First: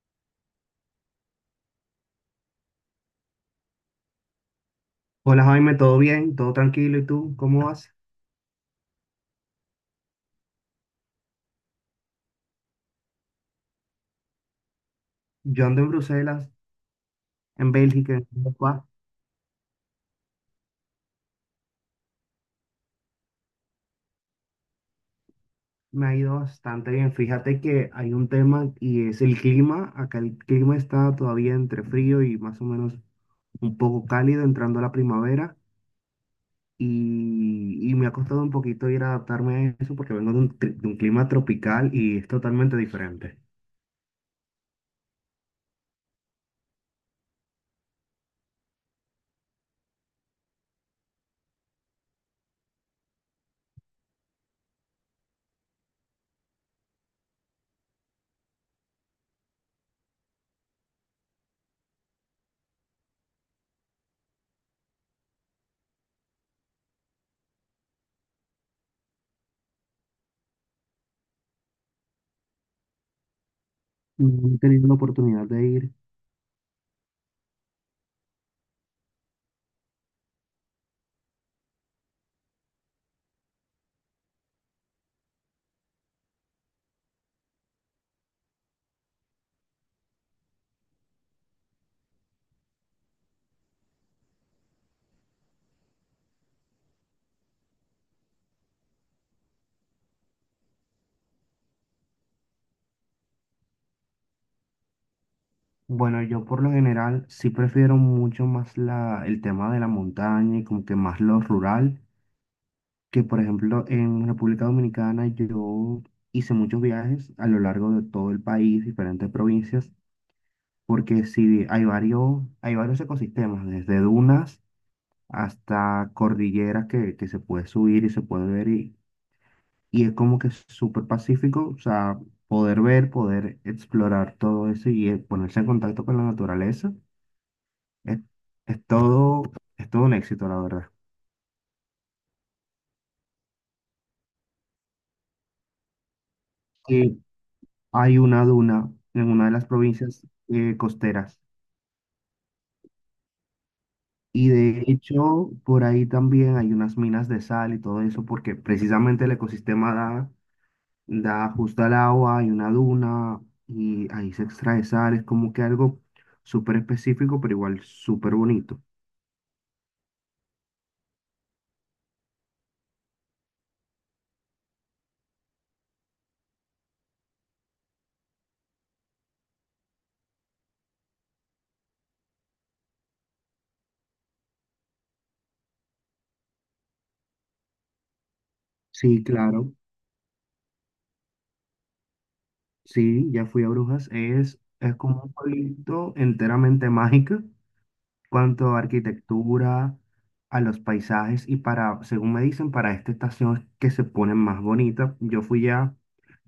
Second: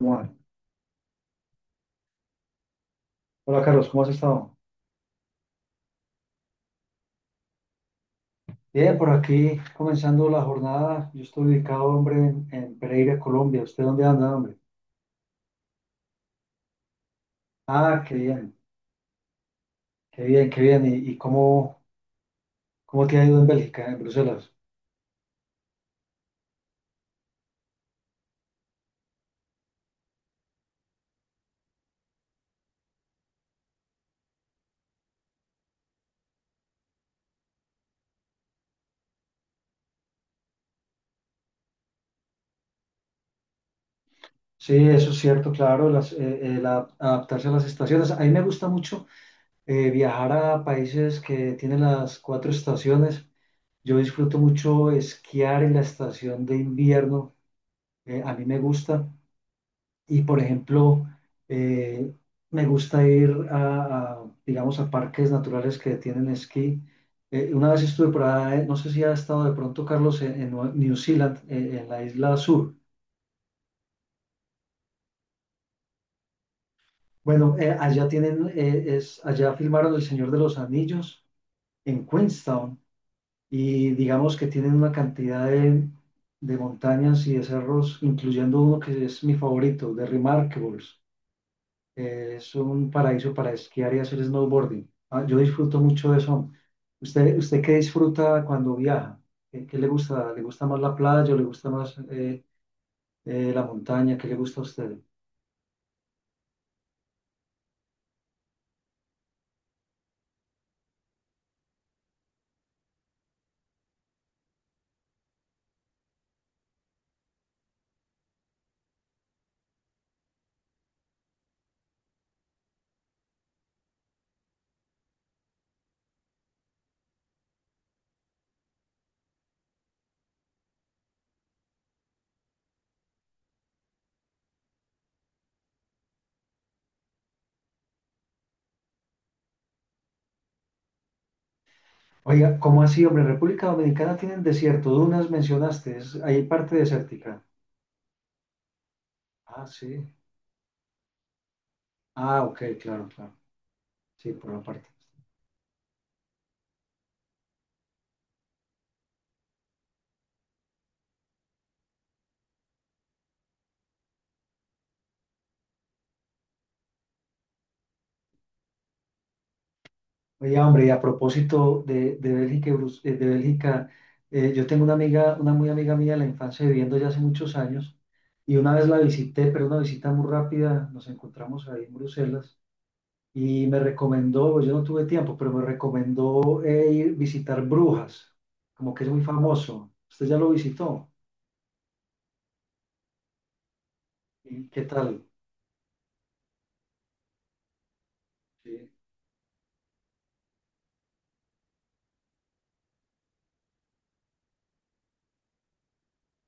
Omar. Hola Carlos, ¿cómo has estado? Hola Jaime, ¿todo bien? ¿Todo tranquilo? ¿Y tú? ¿Cómo vas? Bien, por aquí comenzando la jornada. Yo estoy ubicado, hombre, en Pereira, Colombia. ¿Usted dónde anda, hombre? Yo ando en Bruselas, en Ah, qué Bélgica, en bien, Europa. qué bien, qué bien. ¿Y cómo te ha ido en Bélgica, en Bruselas? Me ha ido bastante bien. Fíjate que hay un tema y es el clima. Acá el clima está todavía entre frío y más o menos un poco cálido entrando a la primavera. Y me ha costado un poquito ir a adaptarme a eso porque vengo de un, de un clima tropical y es totalmente diferente. Sí, eso es cierto, claro, adaptarse a las estaciones. A mí me gusta mucho viajar a países que tienen las cuatro estaciones. Yo disfruto mucho esquiar en la estación de invierno. A mí me gusta. Y por ejemplo, eh, me gusta ir digamos, a parques naturales que tienen esquí. Una vez estuve por ahí, no sé si ha estado de pronto, Carlos, en New Zealand, en la isla sur. No he tenido la oportunidad de ir. Bueno, allá filmaron El Señor de los Anillos en Queenstown y digamos que tienen una cantidad de montañas y de cerros, incluyendo uno que es mi favorito, de Remarkables. Es un paraíso para esquiar y hacer snowboarding. Ah, yo disfruto mucho de eso. ¿Usted qué disfruta cuando viaja? ¿Qué le gusta? ¿Le gusta más la playa o le gusta más la montaña? ¿Qué le gusta a usted? Bueno, yo por lo general sí prefiero mucho más la, el tema de la montaña y como que más lo rural, que por ejemplo en República Dominicana yo hice muchos viajes a lo largo de todo el país, diferentes provincias, porque sí hay varios ecosistemas, desde dunas hasta cordilleras que se puede subir y se puede ver, y es como que súper pacífico. O sea, poder ver, poder explorar todo eso y ponerse en contacto con la naturaleza. Es, es todo, es todo un éxito, la verdad. Oiga, ¿cómo así, hombre? República Dominicana tienen desierto, dunas mencionaste, es, hay parte Que desértica. hay una duna en una de las Ah, sí. provincias costeras. Ah, ok, claro, claro. Sí, Y por la de parte. hecho, por ahí también hay unas minas de sal y todo eso, porque precisamente el ecosistema da, da justo al agua, hay una duna y ahí se extrae sal. Es como que algo súper específico, pero igual súper bonito. Oye, hombre, y a propósito de Bélgica, yo tengo una amiga, una muy amiga mía de la infancia viviendo ya hace muchos años, y una vez la visité, pero una visita muy rápida, nos encontramos ahí en Bruselas, y me recomendó, pues, yo no tuve tiempo, pero me recomendó ir visitar Brujas, como que es Sí, muy claro. famoso. ¿Usted ya lo visitó? Sí, ya fui a Brujas. ¿Y qué Es como tal? un pueblito enteramente mágico. Cuanto a Sí. arquitectura, a los paisajes y para, según me dicen, para esta estación es que se ponen más bonitas. Yo fui ya,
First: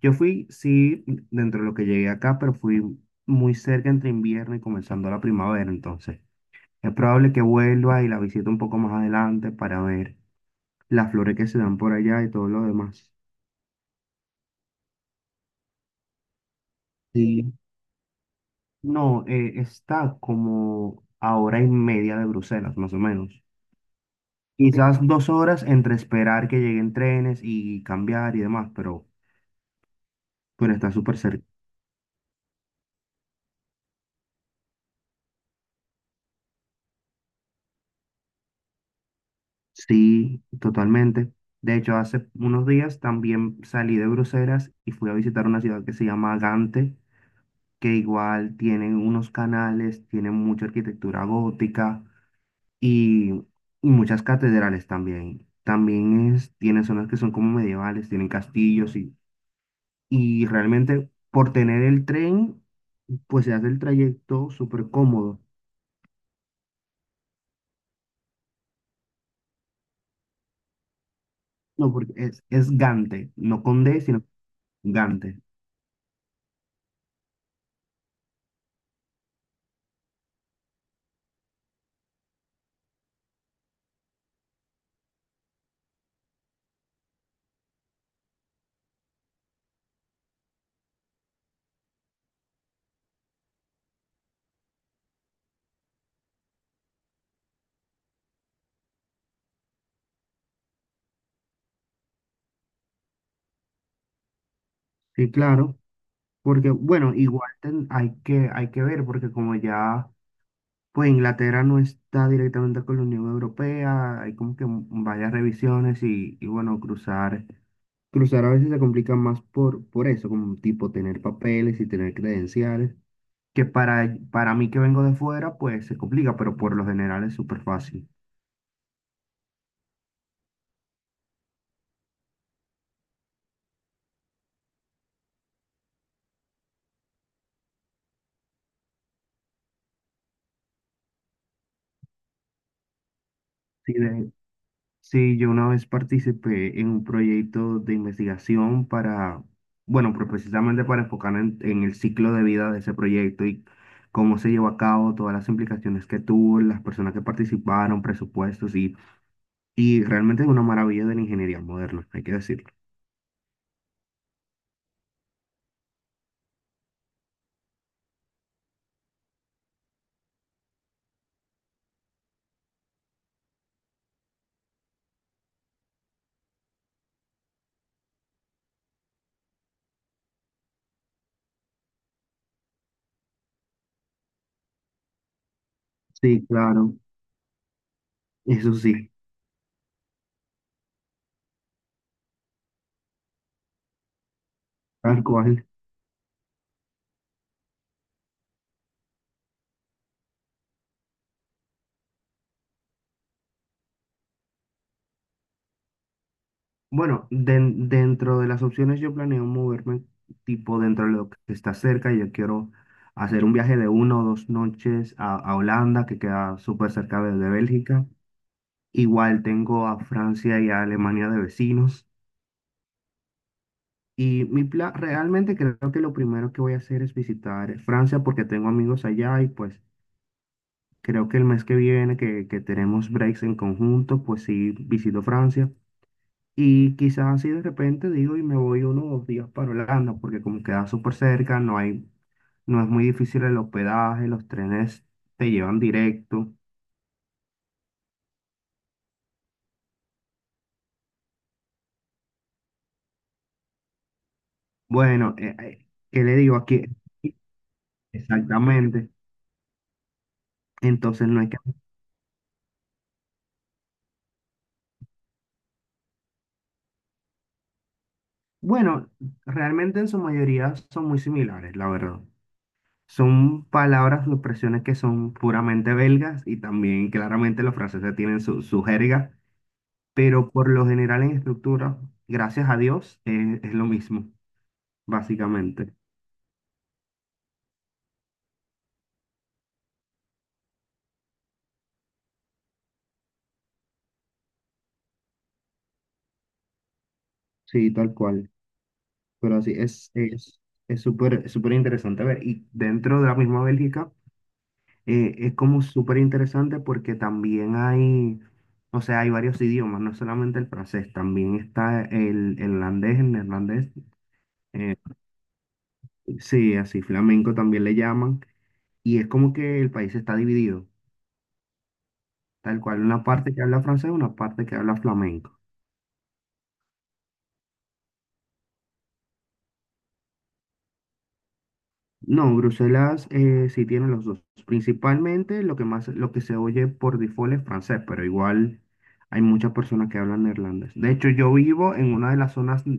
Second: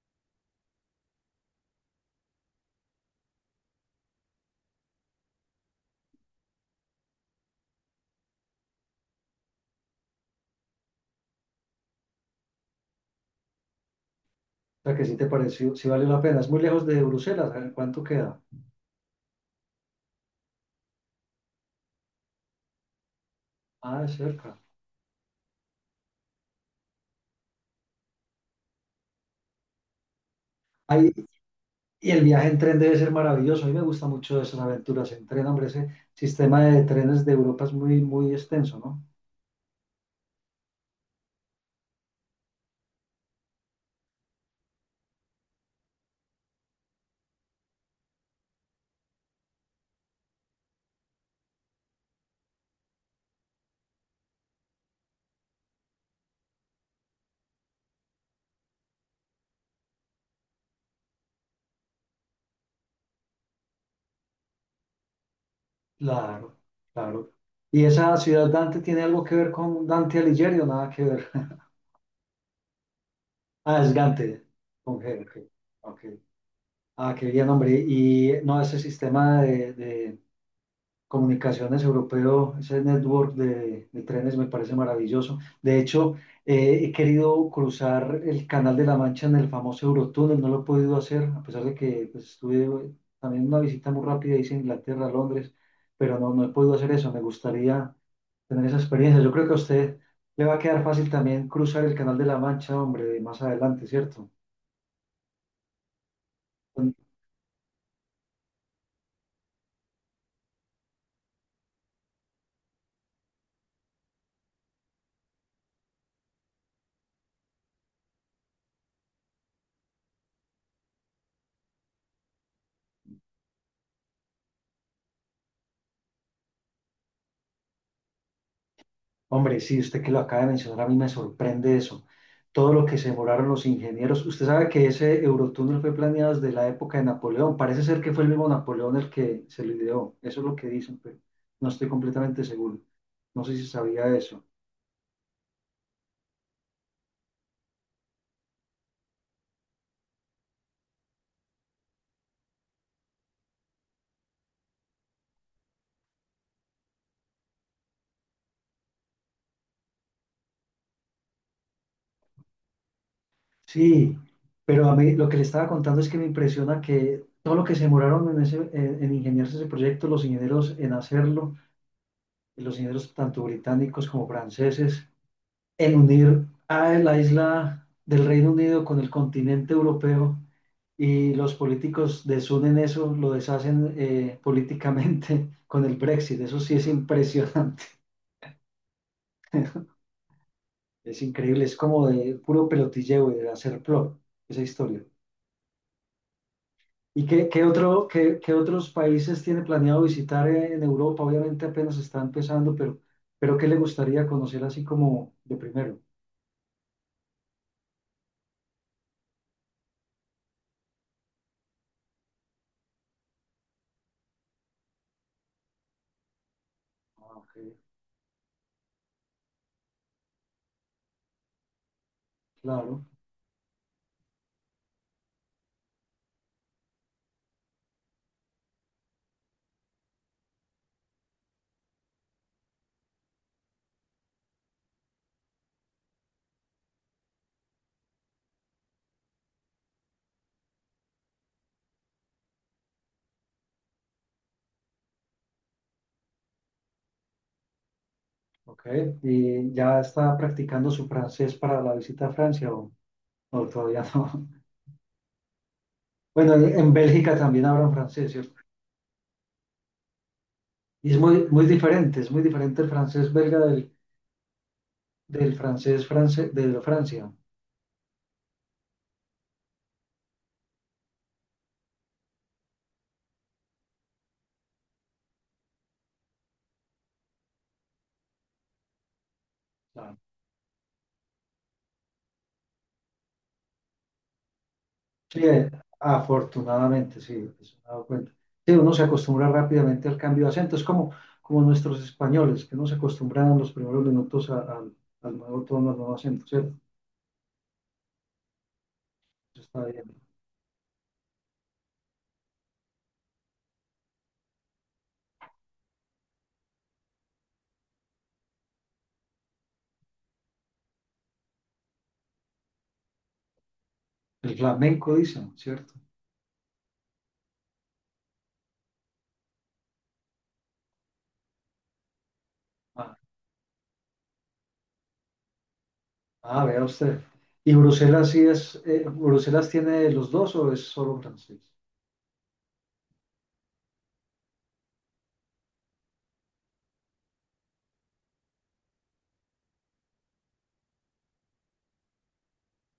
yo fui, sí, dentro de lo que llegué acá, pero fui muy cerca entre invierno y comenzando la primavera, entonces es probable que vuelva y la visite un poco más adelante para ver las flores que se dan por allá y todo lo demás. O sea, que sí te pareció, sí vale la pena. Es muy lejos de Bruselas, Sí. a ver, ¿cuánto queda? No, está como a hora y media de Bruselas, más o menos. Ah, es cerca. Quizás dos horas entre esperar que lleguen trenes y cambiar y demás, pero está súper cerca. Y el viaje en tren debe ser maravilloso. A mí me gusta mucho esas aventuras en tren, hombre. Ese sistema de trenes de Europa es muy, muy extenso, ¿no? Sí, totalmente. De hecho, hace unos días también salí de Bruselas y fui a visitar una ciudad que se llama Gante, que igual tienen unos canales, tienen mucha arquitectura gótica y, y muchas catedrales también. También es, tiene zonas que son como medievales, tienen castillos y realmente por tener el tren, pues se hace el trayecto súper cómodo. Claro, claro. ¿Y esa ciudad Dante tiene algo que ver con Dante Alighieri o nada que ver? No, porque es Gante, no Ah, con es D, sino Dante con G, ok. Gante. Ok. Ah, qué bien, hombre. Y no, ese sistema de Comunicaciones Europeo, ese network de trenes me parece maravilloso. De hecho, he querido cruzar el Canal de la Mancha en el famoso Eurotúnel, no lo he podido hacer, a pesar de que pues, estuve también una visita muy rápida, hice Inglaterra, Londres, pero no he podido hacer eso. Me gustaría tener esa experiencia. Yo creo que a usted le va a quedar fácil también cruzar el Canal de la Mancha, hombre, más adelante, ¿cierto? Sí, claro, porque bueno, igual hay que ver, porque como ya, pues Inglaterra no está directamente con la Unión Europea, hay como que varias revisiones y bueno, cruzar, cruzar a veces se complica más por eso, como tipo tener papeles y tener credenciales. Que para mí que vengo de fuera, pues se complica, pero por lo general es súper fácil. Hombre, sí, usted que lo acaba de mencionar, a mí me sorprende eso. Todo lo que se demoraron los ingenieros. Usted sabe que ese Eurotúnel fue planeado desde la época de Napoleón. Parece ser que fue el mismo Napoleón el que se lo ideó. Eso es lo que dicen, pero no estoy completamente seguro. No sé si Sí, sabía de- eso. sí, yo una vez participé en un proyecto de investigación para, bueno, pues precisamente para enfocar en el ciclo de vida de ese proyecto y cómo se llevó a cabo, todas las implicaciones que tuvo, las personas que participaron, presupuestos, y realmente es una maravilla de la ingeniería moderna, hay que decirlo. Sí, pero a mí lo que le estaba contando es que me impresiona que todo lo que se demoraron en ingeniarse ese proyecto, los ingenieros en hacerlo, los ingenieros tanto británicos como franceses, en unir a la isla del Reino Unido con el continente europeo y los políticos desunen eso, lo deshacen políticamente con el Brexit. Sí, Eso sí es claro, impresionante, eso sí, es increíble, es como de puro pelotilleo y de hacer plot esa historia. tal cual. ¿Y qué, qué otros países tiene planeado visitar en Europa? Obviamente apenas está empezando, pero ¿qué le gustaría conocer así como de primero? Bueno, dentro de las opciones yo planeo moverme tipo dentro de lo que está cerca. Yo quiero hacer un viaje de una o dos noches a Holanda, que queda súper cerca Ah, de ok. Bélgica. Igual tengo a Francia y a Alemania de vecinos. Claro. Y mi plan, realmente creo que lo primero que voy a hacer es visitar Francia porque tengo amigos allá y pues creo que el mes que viene que tenemos breaks en conjunto, pues sí visito Francia. Y quizás así de repente digo y me voy unos dos días para Holanda, porque como queda súper cerca, no hay, no es muy difícil el hospedaje, los trenes te llevan directo. Ok, ¿y ya está practicando su francés para la visita a Francia o todavía no? Bueno, ¿qué le Bueno, digo en aquí? en Bélgica también hablan francés, ¿cierto? Exactamente. Y es Entonces no muy, hay que... muy diferente, es muy diferente el francés belga del francés france, de Francia. Bueno, realmente en su mayoría son muy similares, la verdad. Son palabras o expresiones que son puramente belgas y también claramente los franceses tienen su, su jerga, Claro. pero por lo general en estructura, gracias a Dios, es lo mismo, Sí, básicamente. afortunadamente, sí, eso me he dado cuenta. Sí, uno se acostumbra rápidamente al cambio de acento, es como, como nuestros españoles, que no se acostumbran en los primeros minutos al nuevo tono, al nuevo acento, ¿cierto? Sí, tal cual. Pero Eso así está bien. es, es súper, súper interesante ver. Y dentro de la misma Bélgica, es como súper interesante porque también hay, o sea, hay varios idiomas, no solamente el francés, también está el holandés, el neerlandés. El eh, flamenco, dicen, ¿cierto? sí, así flamenco también le llaman. Y es como que el país está dividido, tal cual, Ah, una parte que habla francés, una parte que habla flamenco. ah, vea usted. ¿Y Bruselas sí es, Bruselas tiene los dos o es solo francés? No, Bruselas sí tiene los dos. Principalmente lo que más, lo que se oye por default es francés, pero igual hay muchas personas que hablan neerlandés. De hecho, yo vivo en una de las zonas mm,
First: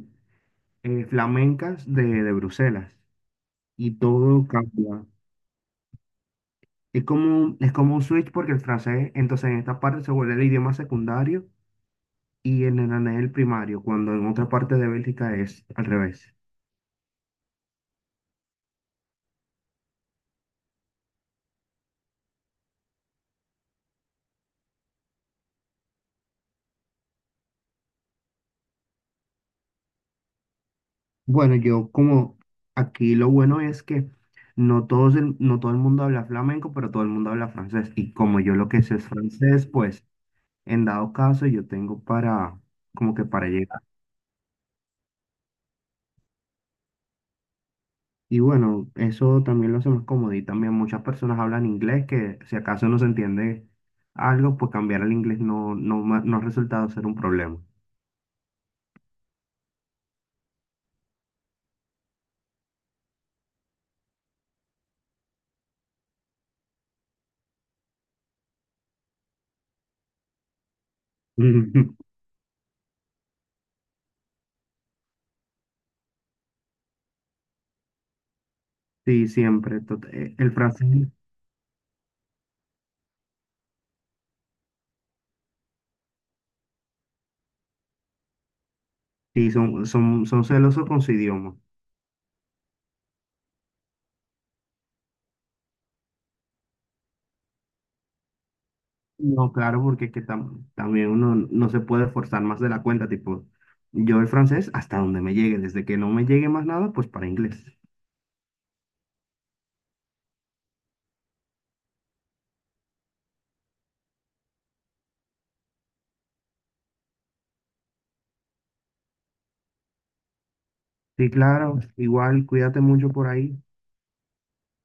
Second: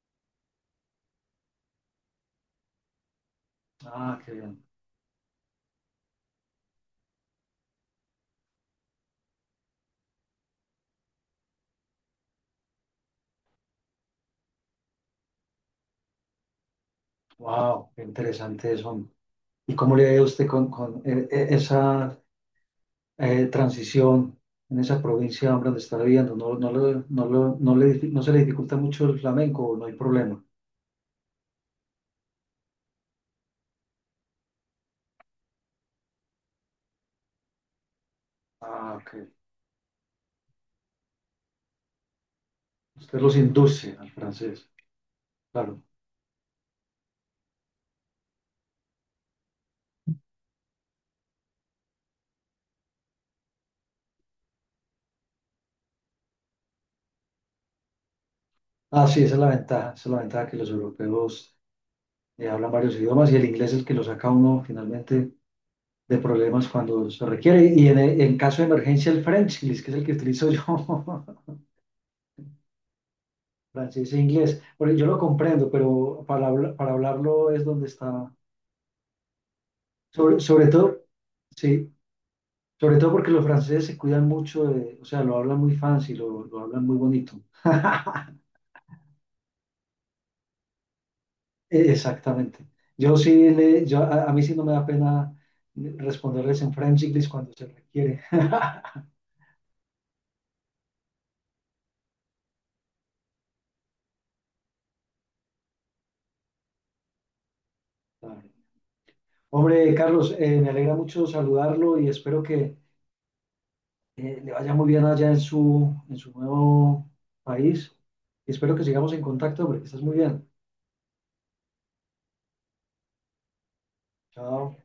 eh, flamencas de Bruselas y Ah, qué todo bien. cambia. Es como, es como un switch porque el francés, entonces en esta parte se vuelve el idioma secundario y el neerlandés el primario, cuando en otra parte de Bélgica es al revés. Wow, qué interesante eso. ¿Y cómo le ha ido a usted con esa transición en esa provincia hombre, donde está viviendo? ¿ No se le dificulta mucho el flamenco o no hay problema? Bueno, yo como aquí lo bueno es que no todo el mundo habla flamenco, pero todo el mundo habla francés. Y como yo lo que Ah, sé es ok. francés, pues en dado caso yo tengo para, como Usted que los para llegar. induce al francés, claro. Y bueno, eso también lo hace más cómodo. Y también muchas personas hablan inglés que si acaso no se entiende algo, pues cambiar al inglés no ha resultado ser un problema. Ah, sí, esa es la ventaja, esa es la ventaja que los europeos hablan varios idiomas y el inglés es el que lo saca a uno finalmente de problemas cuando se requiere. Y en caso de emergencia, el Frenchlis, que es el que utilizo yo, francés e inglés. Bueno, yo lo comprendo, pero para hablarlo es donde está. Sí, siempre. Sobre, El sobre todo, francés, sí, sobre todo porque los franceses se cuidan mucho, de- o sea, lo hablan muy fancy, lo hablan muy bonito. sí, son celosos con su idioma. E- exactamente. Yo sí, a mí sí no me da pena responderles en Frenchlis cuando se requiere. No, claro, porque es que también uno no se puede forzar más de la cuenta, tipo, yo el francés hasta donde me llegue, desde que no me llegue más nada, pues para inglés. Hombre, Carlos, me alegra mucho saludarlo y espero que le vaya muy bien allá en su nuevo país. Y espero que sigamos en contacto, porque estás muy bien. Sí, claro, igual, cuídate mucho por ahí. Chao.